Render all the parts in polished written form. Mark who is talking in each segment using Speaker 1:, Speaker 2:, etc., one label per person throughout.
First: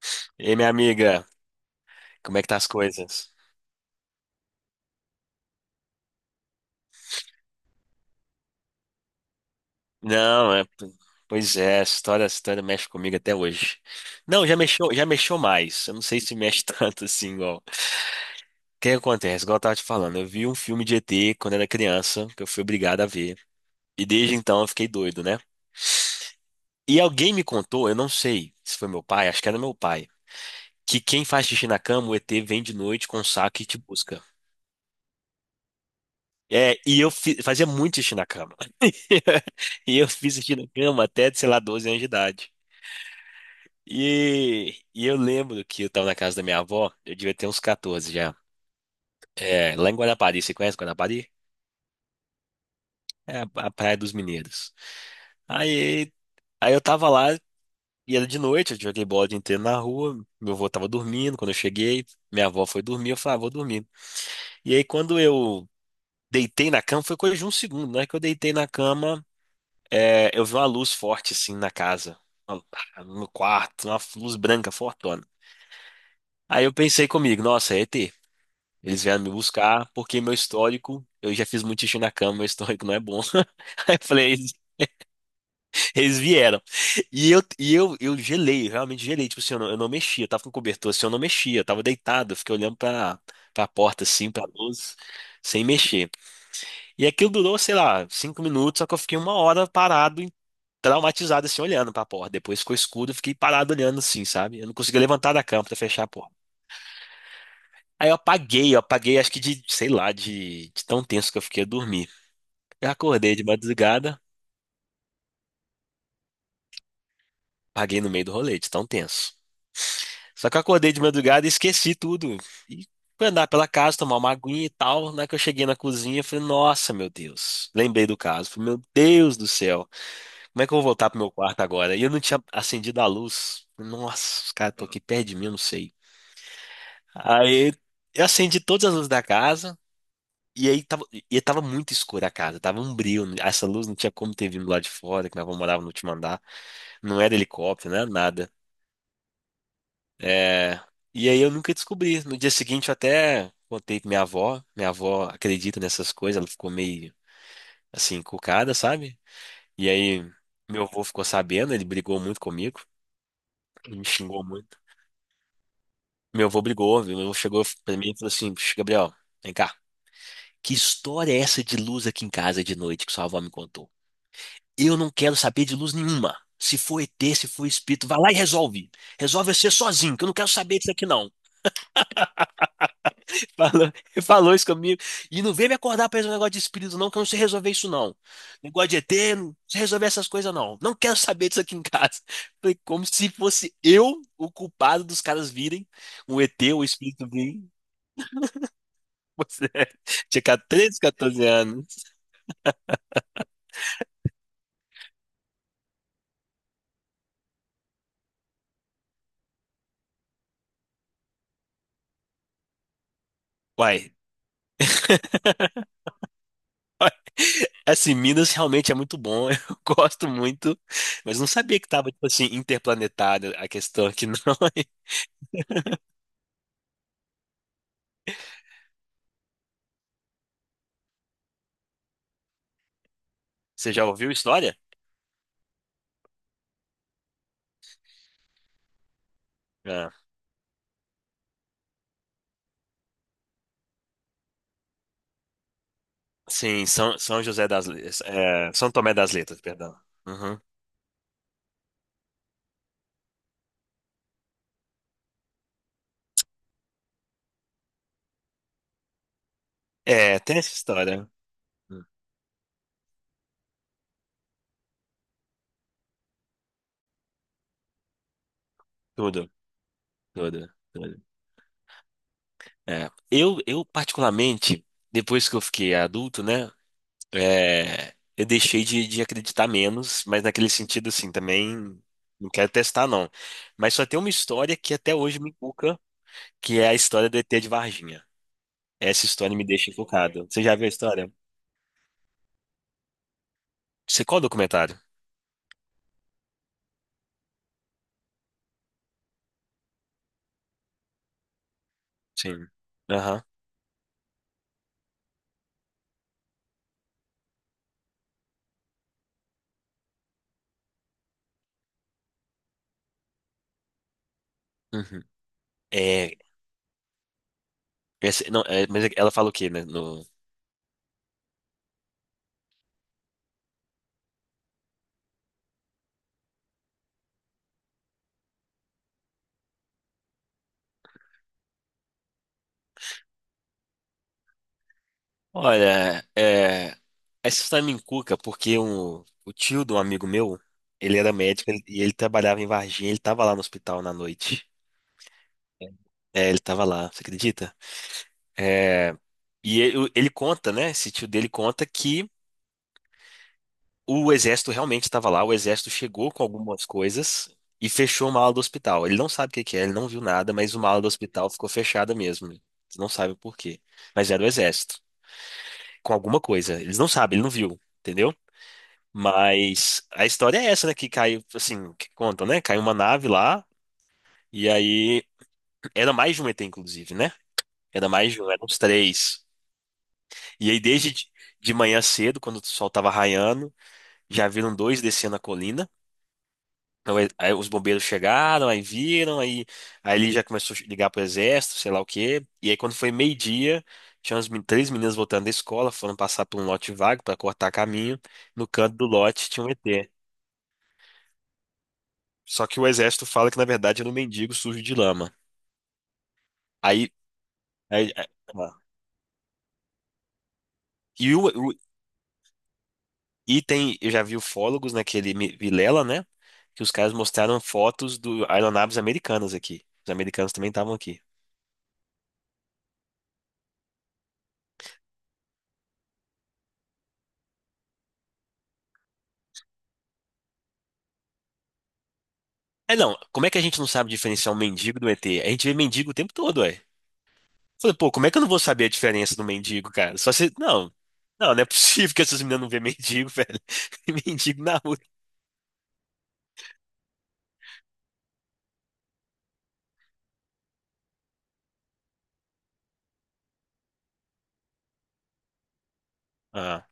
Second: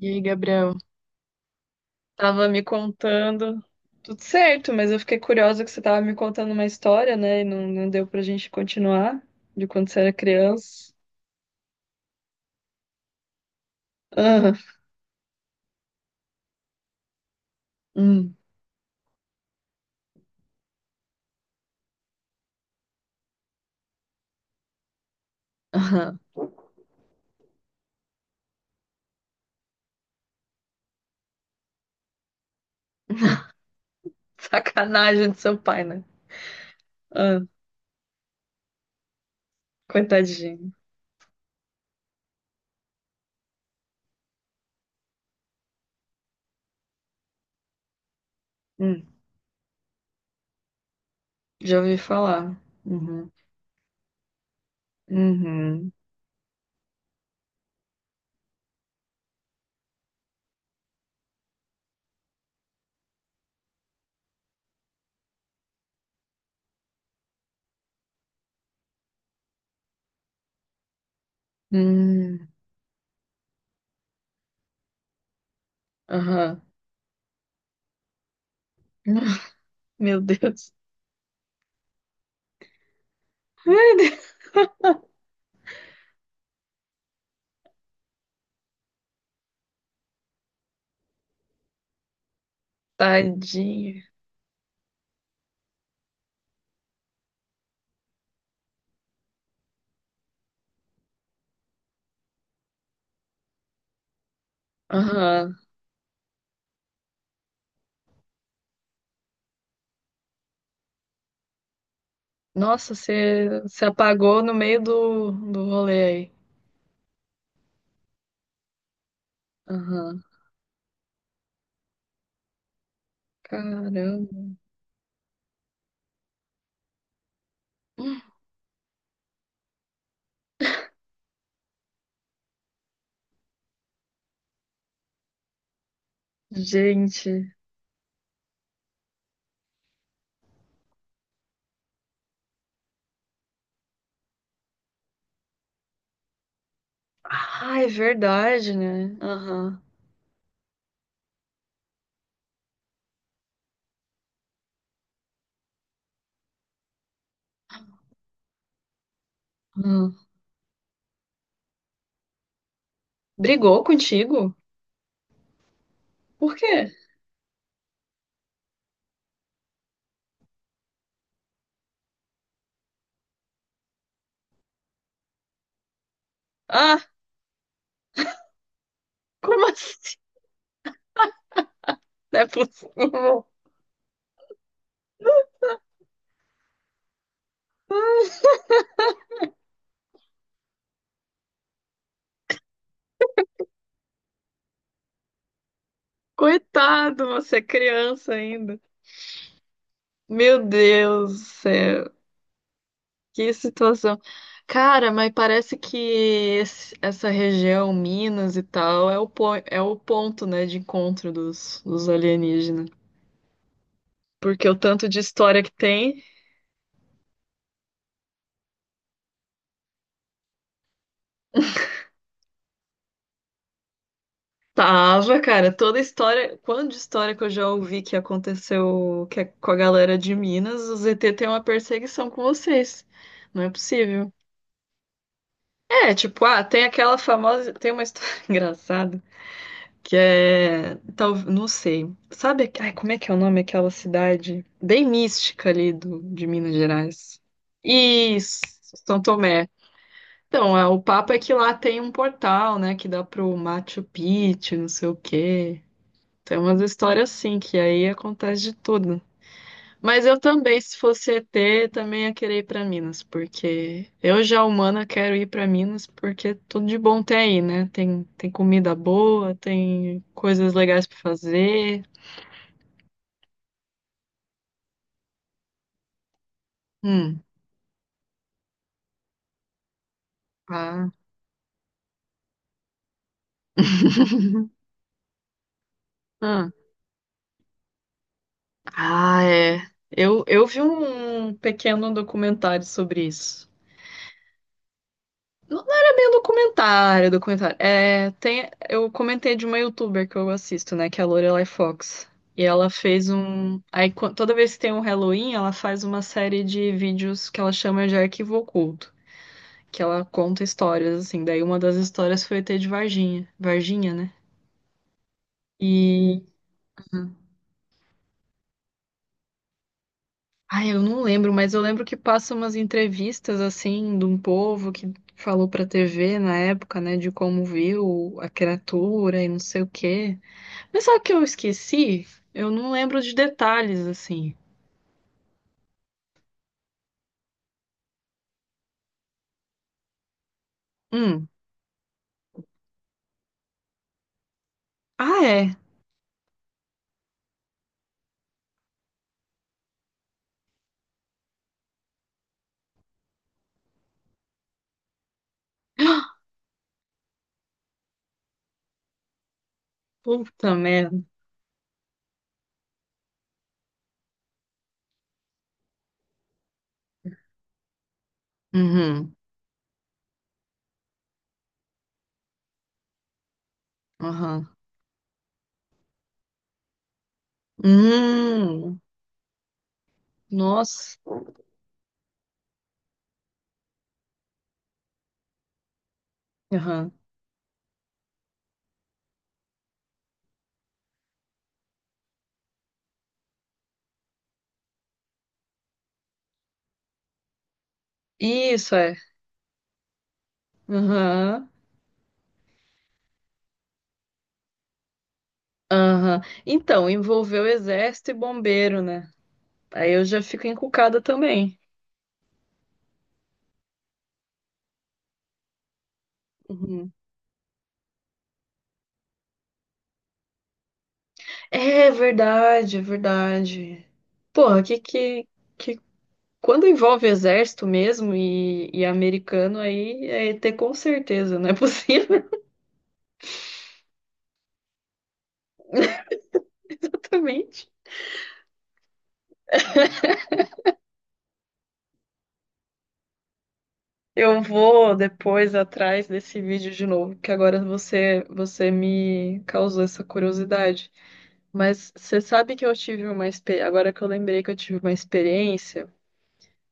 Speaker 1: E aí,
Speaker 2: E aí, minha
Speaker 1: Gabriel?
Speaker 2: amiga, como é que
Speaker 1: Tava
Speaker 2: tá
Speaker 1: me
Speaker 2: as coisas?
Speaker 1: contando. Tudo certo, mas eu fiquei curiosa que você tava me contando uma história, né? E não deu pra gente continuar de quando você era
Speaker 2: Não,
Speaker 1: criança.
Speaker 2: pois é, essa história mexe comigo até hoje. Não,
Speaker 1: Ah,
Speaker 2: já mexeu mais. Eu não sei se mexe tanto assim, igual.
Speaker 1: hum,
Speaker 2: O que acontece? Igual eu tava te falando, eu vi um filme de ET quando era criança, que eu fui obrigado a ver. E desde então eu fiquei doido, né?
Speaker 1: ah,
Speaker 2: E alguém me contou, eu não sei se foi meu pai, acho que era meu pai, que quem faz xixi na cama, o ET vem de noite com um saco e te busca.
Speaker 1: sacanagem do seu pai, né?
Speaker 2: É, e eu
Speaker 1: Ah,
Speaker 2: fazia muito xixi na cama. E eu fiz xixi na
Speaker 1: coitadinho.
Speaker 2: cama até, sei lá, 12 anos de idade. E eu lembro que eu tava na casa da minha avó, eu devia ter uns 14 já.
Speaker 1: Hum,
Speaker 2: É, lá em Guarapari, você conhece Guarapari?
Speaker 1: já ouvi falar. Uhum.
Speaker 2: É a Praia dos Mineiros.
Speaker 1: Uhum.
Speaker 2: Aí, aí, eu tava lá, e era de noite, eu joguei bola o dia inteiro na rua, meu avô tava dormindo, quando eu cheguei, minha avó foi dormir, eu falei, ah, vou dormir. E aí quando eu deitei na cama, foi coisa de um segundo, né? Que eu deitei na cama, eu vi uma luz forte assim na casa,
Speaker 1: Hum,
Speaker 2: no quarto, uma luz branca fortona.
Speaker 1: aham.
Speaker 2: Aí eu pensei comigo, nossa, é ET. Eles vieram me buscar
Speaker 1: Meu
Speaker 2: porque meu
Speaker 1: Deus.
Speaker 2: histórico, eu já fiz muito xixi na cama, meu histórico não é bom. Aí eu falei, eles vieram. Eu gelei, eu realmente gelei. Tipo assim, eu não mexia, eu tava com cobertor assim, eu não mexia, eu tava deitado, eu fiquei olhando pra
Speaker 1: Tadinho.
Speaker 2: porta assim, pra luz, sem mexer. E aquilo durou, sei lá, cinco minutos, só que eu fiquei uma hora parado traumatizado assim, olhando pra porta. Depois ficou escuro, eu fiquei parado olhando assim, sabe? Eu não conseguia levantar da
Speaker 1: Aham.
Speaker 2: cama pra fechar a porta. Aí eu apaguei, acho que de, sei lá, de tão tenso que eu fiquei a dormir. Eu
Speaker 1: Nossa,
Speaker 2: acordei de
Speaker 1: você se
Speaker 2: madrugada,
Speaker 1: apagou no meio do rolê aí.
Speaker 2: apaguei no meio do rolê, de tão tenso.
Speaker 1: Aham.
Speaker 2: Só que eu acordei de madrugada e esqueci tudo. E fui andar pela casa, tomar
Speaker 1: Caramba.
Speaker 2: uma aguinha e tal. Na hora que eu cheguei na cozinha, eu falei, nossa, meu Deus. Lembrei do caso. Falei, meu Deus do céu. Como é que eu vou voltar pro meu quarto agora? E eu não tinha acendido a luz. Nossa, os caras estão aqui perto de mim, eu não sei.
Speaker 1: Gente.
Speaker 2: Aí eu acendi todas as luzes da casa e aí tava, e tava muito escura a casa, tava um brilho. Essa luz não tinha como ter vindo lá de fora, que nós morava no último andar. Não era
Speaker 1: Ah, é
Speaker 2: helicóptero, não era nada.
Speaker 1: verdade, né? Aham.
Speaker 2: É, E aí eu nunca descobri. No dia seguinte eu até contei pra minha avó. Minha avó acredita nessas coisas, ela ficou meio assim, encucada, sabe? E
Speaker 1: Hum.
Speaker 2: aí meu avô ficou sabendo, ele brigou muito comigo,
Speaker 1: Brigou
Speaker 2: ele me xingou
Speaker 1: contigo?
Speaker 2: muito. Meu
Speaker 1: Por
Speaker 2: avô
Speaker 1: quê?
Speaker 2: brigou, meu avô chegou pra mim e falou assim, "Puxa, Gabriel, vem cá. Que história é essa de luz aqui em casa de noite que sua avó me contou? Eu não quero saber de luz nenhuma. Se for
Speaker 1: Ah,
Speaker 2: ET, se for espírito, vai lá e resolve. Resolve
Speaker 1: como
Speaker 2: você sozinho,
Speaker 1: assim?
Speaker 2: que eu não quero saber disso aqui, não.
Speaker 1: Não é possível.
Speaker 2: Fala- falou isso comigo. E não vem me acordar pra esse negócio de espírito, não, que eu não sei resolver isso, não. Negócio de ET, não sei resolver essas coisas, não. Não quero saber disso aqui em casa. Foi como se fosse eu o culpado dos caras virem, um ET ou
Speaker 1: Coitado,
Speaker 2: espírito
Speaker 1: você
Speaker 2: vir."
Speaker 1: é criança ainda.
Speaker 2: Você é, tinha
Speaker 1: Meu
Speaker 2: 13,
Speaker 1: Deus do
Speaker 2: 14 anos.
Speaker 1: céu. Que situação. Cara, mas parece que essa região, Minas e tal, é é o ponto, né, de encontro dos alienígenas.
Speaker 2: Uai.
Speaker 1: Porque o tanto de história que tem.
Speaker 2: Assim, Minas realmente é muito bom, eu gosto muito, mas não sabia que tava, tipo assim, interplanetário a questão aqui, não.
Speaker 1: Tava, cara, toda história, quando de história que eu já ouvi que aconteceu que é com a galera de Minas, o ZT tem uma perseguição com vocês. Não é
Speaker 2: Você já
Speaker 1: possível.
Speaker 2: ouviu história?
Speaker 1: É, tipo, ah, tem aquela famosa, tem uma história engraçada
Speaker 2: É.
Speaker 1: que é, tal, não sei. Sabe, ai, como é que é o nome daquela cidade bem mística ali de Minas Gerais? Isso,
Speaker 2: São Tomé
Speaker 1: São
Speaker 2: das Letras,
Speaker 1: Tomé.
Speaker 2: perdão. Uhum.
Speaker 1: Então, é, o papo é que lá tem um portal, né, que dá pro Machu Picchu, não sei o quê. Tem umas histórias assim, que aí acontece de tudo. Mas eu
Speaker 2: É, tem essa
Speaker 1: também, se
Speaker 2: história.
Speaker 1: fosse E T,
Speaker 2: Hum.
Speaker 1: também ia querer ir pra Minas, porque eu já humana quero ir pra Minas, porque tudo de bom tem aí, né? Tem, tem comida
Speaker 2: Tudo,
Speaker 1: boa, tem
Speaker 2: tudo,
Speaker 1: coisas legais
Speaker 2: tudo.
Speaker 1: pra fazer.
Speaker 2: É. Eu particularmente, depois que eu fiquei adulto, né,
Speaker 1: Hum,
Speaker 2: eu deixei de acreditar menos, mas naquele sentido,
Speaker 1: ah.
Speaker 2: assim, também não quero testar, não. Mas só tem uma história que até hoje me inculca,
Speaker 1: Ah,
Speaker 2: que é a história do ET de Varginha. Essa
Speaker 1: ah,
Speaker 2: história me
Speaker 1: é.
Speaker 2: deixa
Speaker 1: Eu,
Speaker 2: encucado. Você
Speaker 1: eu
Speaker 2: já
Speaker 1: vi
Speaker 2: viu a história?
Speaker 1: um pequeno documentário sobre isso.
Speaker 2: Você qual documentário?
Speaker 1: Não era bem um documentário, documentário. É, tem, eu comentei de uma youtuber que eu assisto, né, que é a Lorelai Fox. E
Speaker 2: Sim.
Speaker 1: ela fez
Speaker 2: Aham.
Speaker 1: um. Aí, toda vez que tem um Halloween, ela faz uma série de vídeos que ela chama de arquivo oculto, que ela conta histórias, assim. Daí uma das histórias foi o ET de Varginha, Varginha, né?
Speaker 2: Uhum. É,
Speaker 1: E.
Speaker 2: essa- não, é, mas ela fala o quê, né? No,
Speaker 1: Ai, eu não lembro, mas eu lembro que passam umas entrevistas, assim, de um povo que falou pra TV na época, né, de como viu a criatura e não sei o quê. Mas sabe o que eu esqueci? Eu não lembro de detalhes, assim.
Speaker 2: olha, é, essa história me encuca porque um, o tio de um amigo meu, ele era
Speaker 1: Hum.
Speaker 2: médico e ele trabalhava em Varginha, ele tava lá no hospital na noite.
Speaker 1: Ah, é.
Speaker 2: É, ele tava lá, você acredita? É, e ele conta, né? Esse tio dele conta que o exército realmente estava lá, o exército chegou com algumas coisas e fechou uma ala do hospital. Ele não sabe o que que é, ele não viu nada,
Speaker 1: Puta
Speaker 2: mas uma ala do
Speaker 1: merda.
Speaker 2: hospital ficou fechada mesmo. Você não sabe por quê. Mas era o exército, com alguma coisa. Eles não sabem, ele não viu, entendeu?
Speaker 1: Uhum.
Speaker 2: Mas a história é essa, né? Que caiu, assim, que contam, né? Caiu uma nave lá,
Speaker 1: Aham.
Speaker 2: e aí era mais de um ET, inclusive, né? Era mais de um, eram uns
Speaker 1: Hum.
Speaker 2: três. E aí, desde
Speaker 1: Nossa.
Speaker 2: de manhã cedo, quando o sol tava raiando, já viram dois descendo a colina.
Speaker 1: Aham.
Speaker 2: Então, aí os bombeiros chegaram, aí viram, aí ele já começou a ligar pro exército, sei lá o quê. E aí, quando foi meio-dia, tinha umas três meninas voltando da escola, foram passar por um lote vago para cortar caminho. No
Speaker 1: Isso
Speaker 2: canto do
Speaker 1: é.
Speaker 2: lote tinha um ET.
Speaker 1: Aham.
Speaker 2: Só que o exército fala que, na verdade, era um mendigo sujo de lama.
Speaker 1: Aham. Então,
Speaker 2: Aí,
Speaker 1: envolveu
Speaker 2: aí- aí-
Speaker 1: exército e
Speaker 2: ó.
Speaker 1: bombeiro, né? Aí eu já fico encucada
Speaker 2: e, o, o-
Speaker 1: também.
Speaker 2: e tem, eu já vi ufólogos naquele Vilela, né? Que os
Speaker 1: Uhum.
Speaker 2: caras mostraram fotos do aeronaves americanas aqui. Os americanos também estavam aqui.
Speaker 1: É verdade, é verdade. Porra, que quando envolve exército mesmo e americano, aí é ET com certeza, não é possível.
Speaker 2: É não, como é que a gente não sabe diferenciar um mendigo do ET? A gente vê mendigo o tempo todo, ué.
Speaker 1: Exatamente.
Speaker 2: Falei, pô, como é que eu não vou saber a diferença do mendigo, cara? Só se. Não, não, não é possível que essas meninas não vejam mendigo, velho.
Speaker 1: Eu
Speaker 2: Mendigo na rua.
Speaker 1: vou depois atrás desse vídeo de novo, que agora você me causou essa curiosidade. Mas você sabe que eu tive uma experiência, agora que eu lembrei que eu tive uma experiência,
Speaker 2: Ah,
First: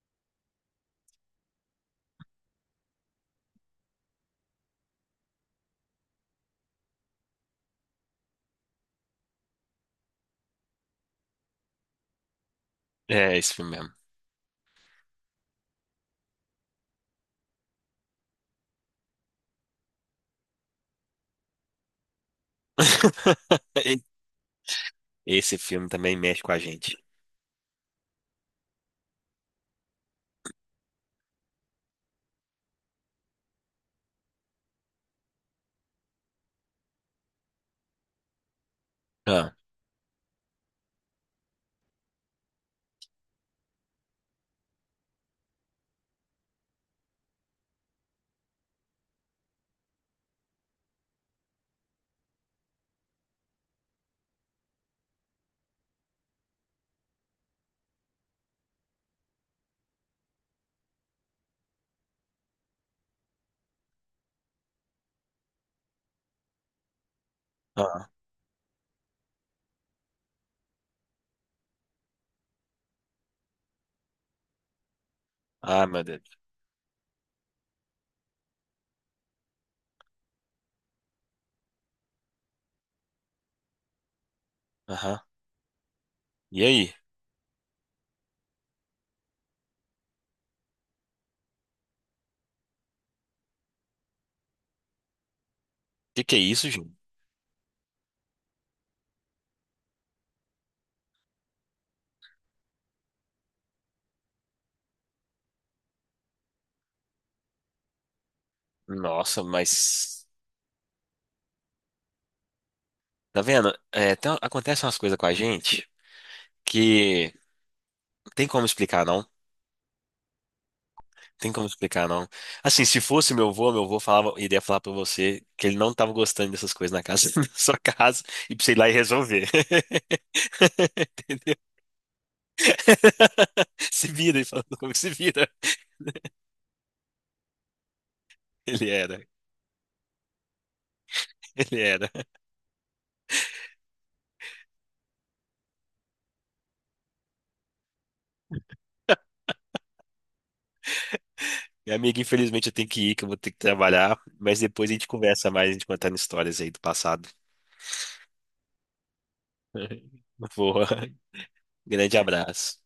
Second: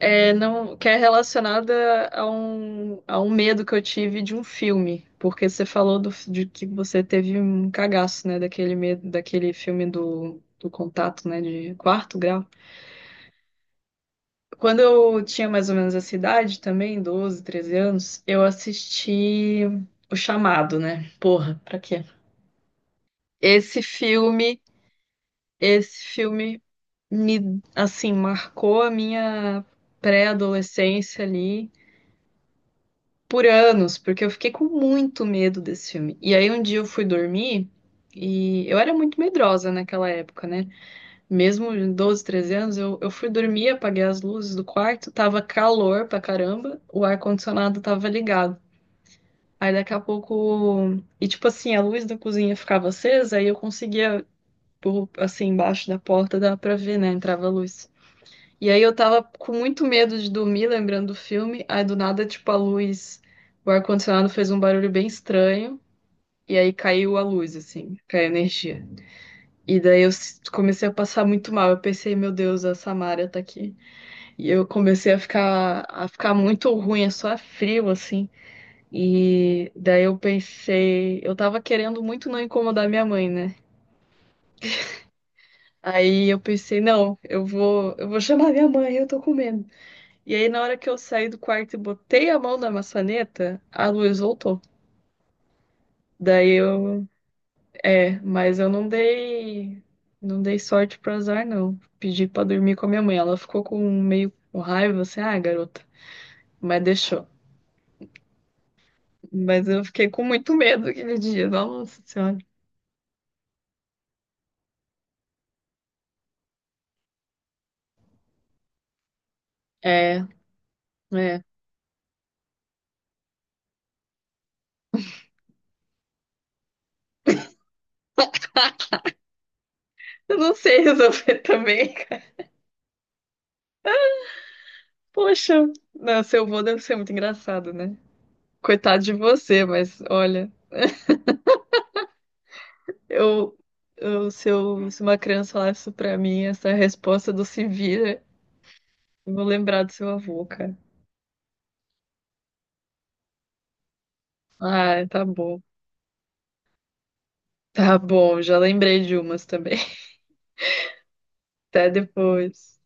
Speaker 1: não que é relacionada a um medo que eu tive de um filme, porque você falou de que você teve um cagaço, né, daquele medo, daquele filme do contato, né, de quarto grau.
Speaker 2: é esse filme mesmo.
Speaker 1: Quando eu tinha mais ou menos essa idade também, 12, 13 anos, eu assisti O Chamado, né? Porra, pra quê? Esse filme,
Speaker 2: Esse filme
Speaker 1: esse
Speaker 2: também mexe com a
Speaker 1: filme
Speaker 2: gente.
Speaker 1: me, assim, marcou a minha pré-adolescência ali por anos, porque eu fiquei com muito medo desse filme. E aí um dia eu fui dormir e eu era muito
Speaker 2: Ah,
Speaker 1: medrosa naquela época, né? Mesmo em 12, 13 anos, eu fui dormir, apaguei as luzes do quarto, tava calor pra caramba, o ar-condicionado tava ligado. Aí daqui a pouco. E tipo assim, a luz da cozinha ficava acesa, aí eu conseguia, assim, embaixo da porta, dava pra ver, né? Entrava a luz. E aí eu tava com muito medo de dormir, lembrando do filme, aí do nada, tipo, a luz. O ar-condicionado fez um barulho bem estranho, e aí caiu a luz, assim,
Speaker 2: ah,
Speaker 1: caiu a energia. E daí comecei a passar muito mal. Eu pensei, meu Deus, a Samara tá aqui. E eu comecei a ficar,
Speaker 2: ah, meu
Speaker 1: a ficar
Speaker 2: Deus.
Speaker 1: muito ruim, é só frio, assim. E daí eu pensei, eu tava querendo muito não incomodar minha mãe, né?
Speaker 2: Aham.
Speaker 1: Aí eu
Speaker 2: E
Speaker 1: pensei,
Speaker 2: aí? O
Speaker 1: não, eu vou chamar minha mãe, eu tô com medo. E aí na hora que eu saí do quarto e botei a mão na maçaneta, a luz voltou.
Speaker 2: que que é
Speaker 1: Daí
Speaker 2: isso, gente?
Speaker 1: eu, é, mas eu não dei, não dei sorte pro azar, não. Pedi pra dormir com a minha mãe, ela ficou com meio com raiva, assim, ah, garota, mas deixou.
Speaker 2: Nossa,
Speaker 1: Mas eu fiquei com
Speaker 2: mas.
Speaker 1: muito medo aquele dia. Nossa Senhora.
Speaker 2: Tá vendo? É, tem- acontecem umas coisas com a gente que não tem como explicar, não.
Speaker 1: É, é.
Speaker 2: Tem como explicar, não. Assim, se fosse meu avô falava, iria falar pra você que ele não tava gostando dessas coisas na casa, na sua casa, e pra você ir lá e resolver.
Speaker 1: Eu não sei resolver
Speaker 2: Entendeu?
Speaker 1: também, cara.
Speaker 2: Se vira, ele falando comigo, se vira.
Speaker 1: Poxa, não, seu avô deve ser muito engraçado, né?
Speaker 2: Ele
Speaker 1: Coitado de
Speaker 2: era,
Speaker 1: você, mas olha,
Speaker 2: ele era.
Speaker 1: eu, se uma criança falar isso pra mim, essa resposta do se vira, eu vou lembrar do seu avô, cara.
Speaker 2: Minha amiga, infelizmente eu tenho que ir, que eu vou ter que trabalhar, mas depois a
Speaker 1: Ah,
Speaker 2: gente
Speaker 1: tá
Speaker 2: conversa
Speaker 1: bom.
Speaker 2: mais, a gente contando histórias aí do passado.
Speaker 1: Tá bom, já lembrei de umas também.
Speaker 2: Boa.
Speaker 1: Até
Speaker 2: Grande
Speaker 1: depois.
Speaker 2: abraço.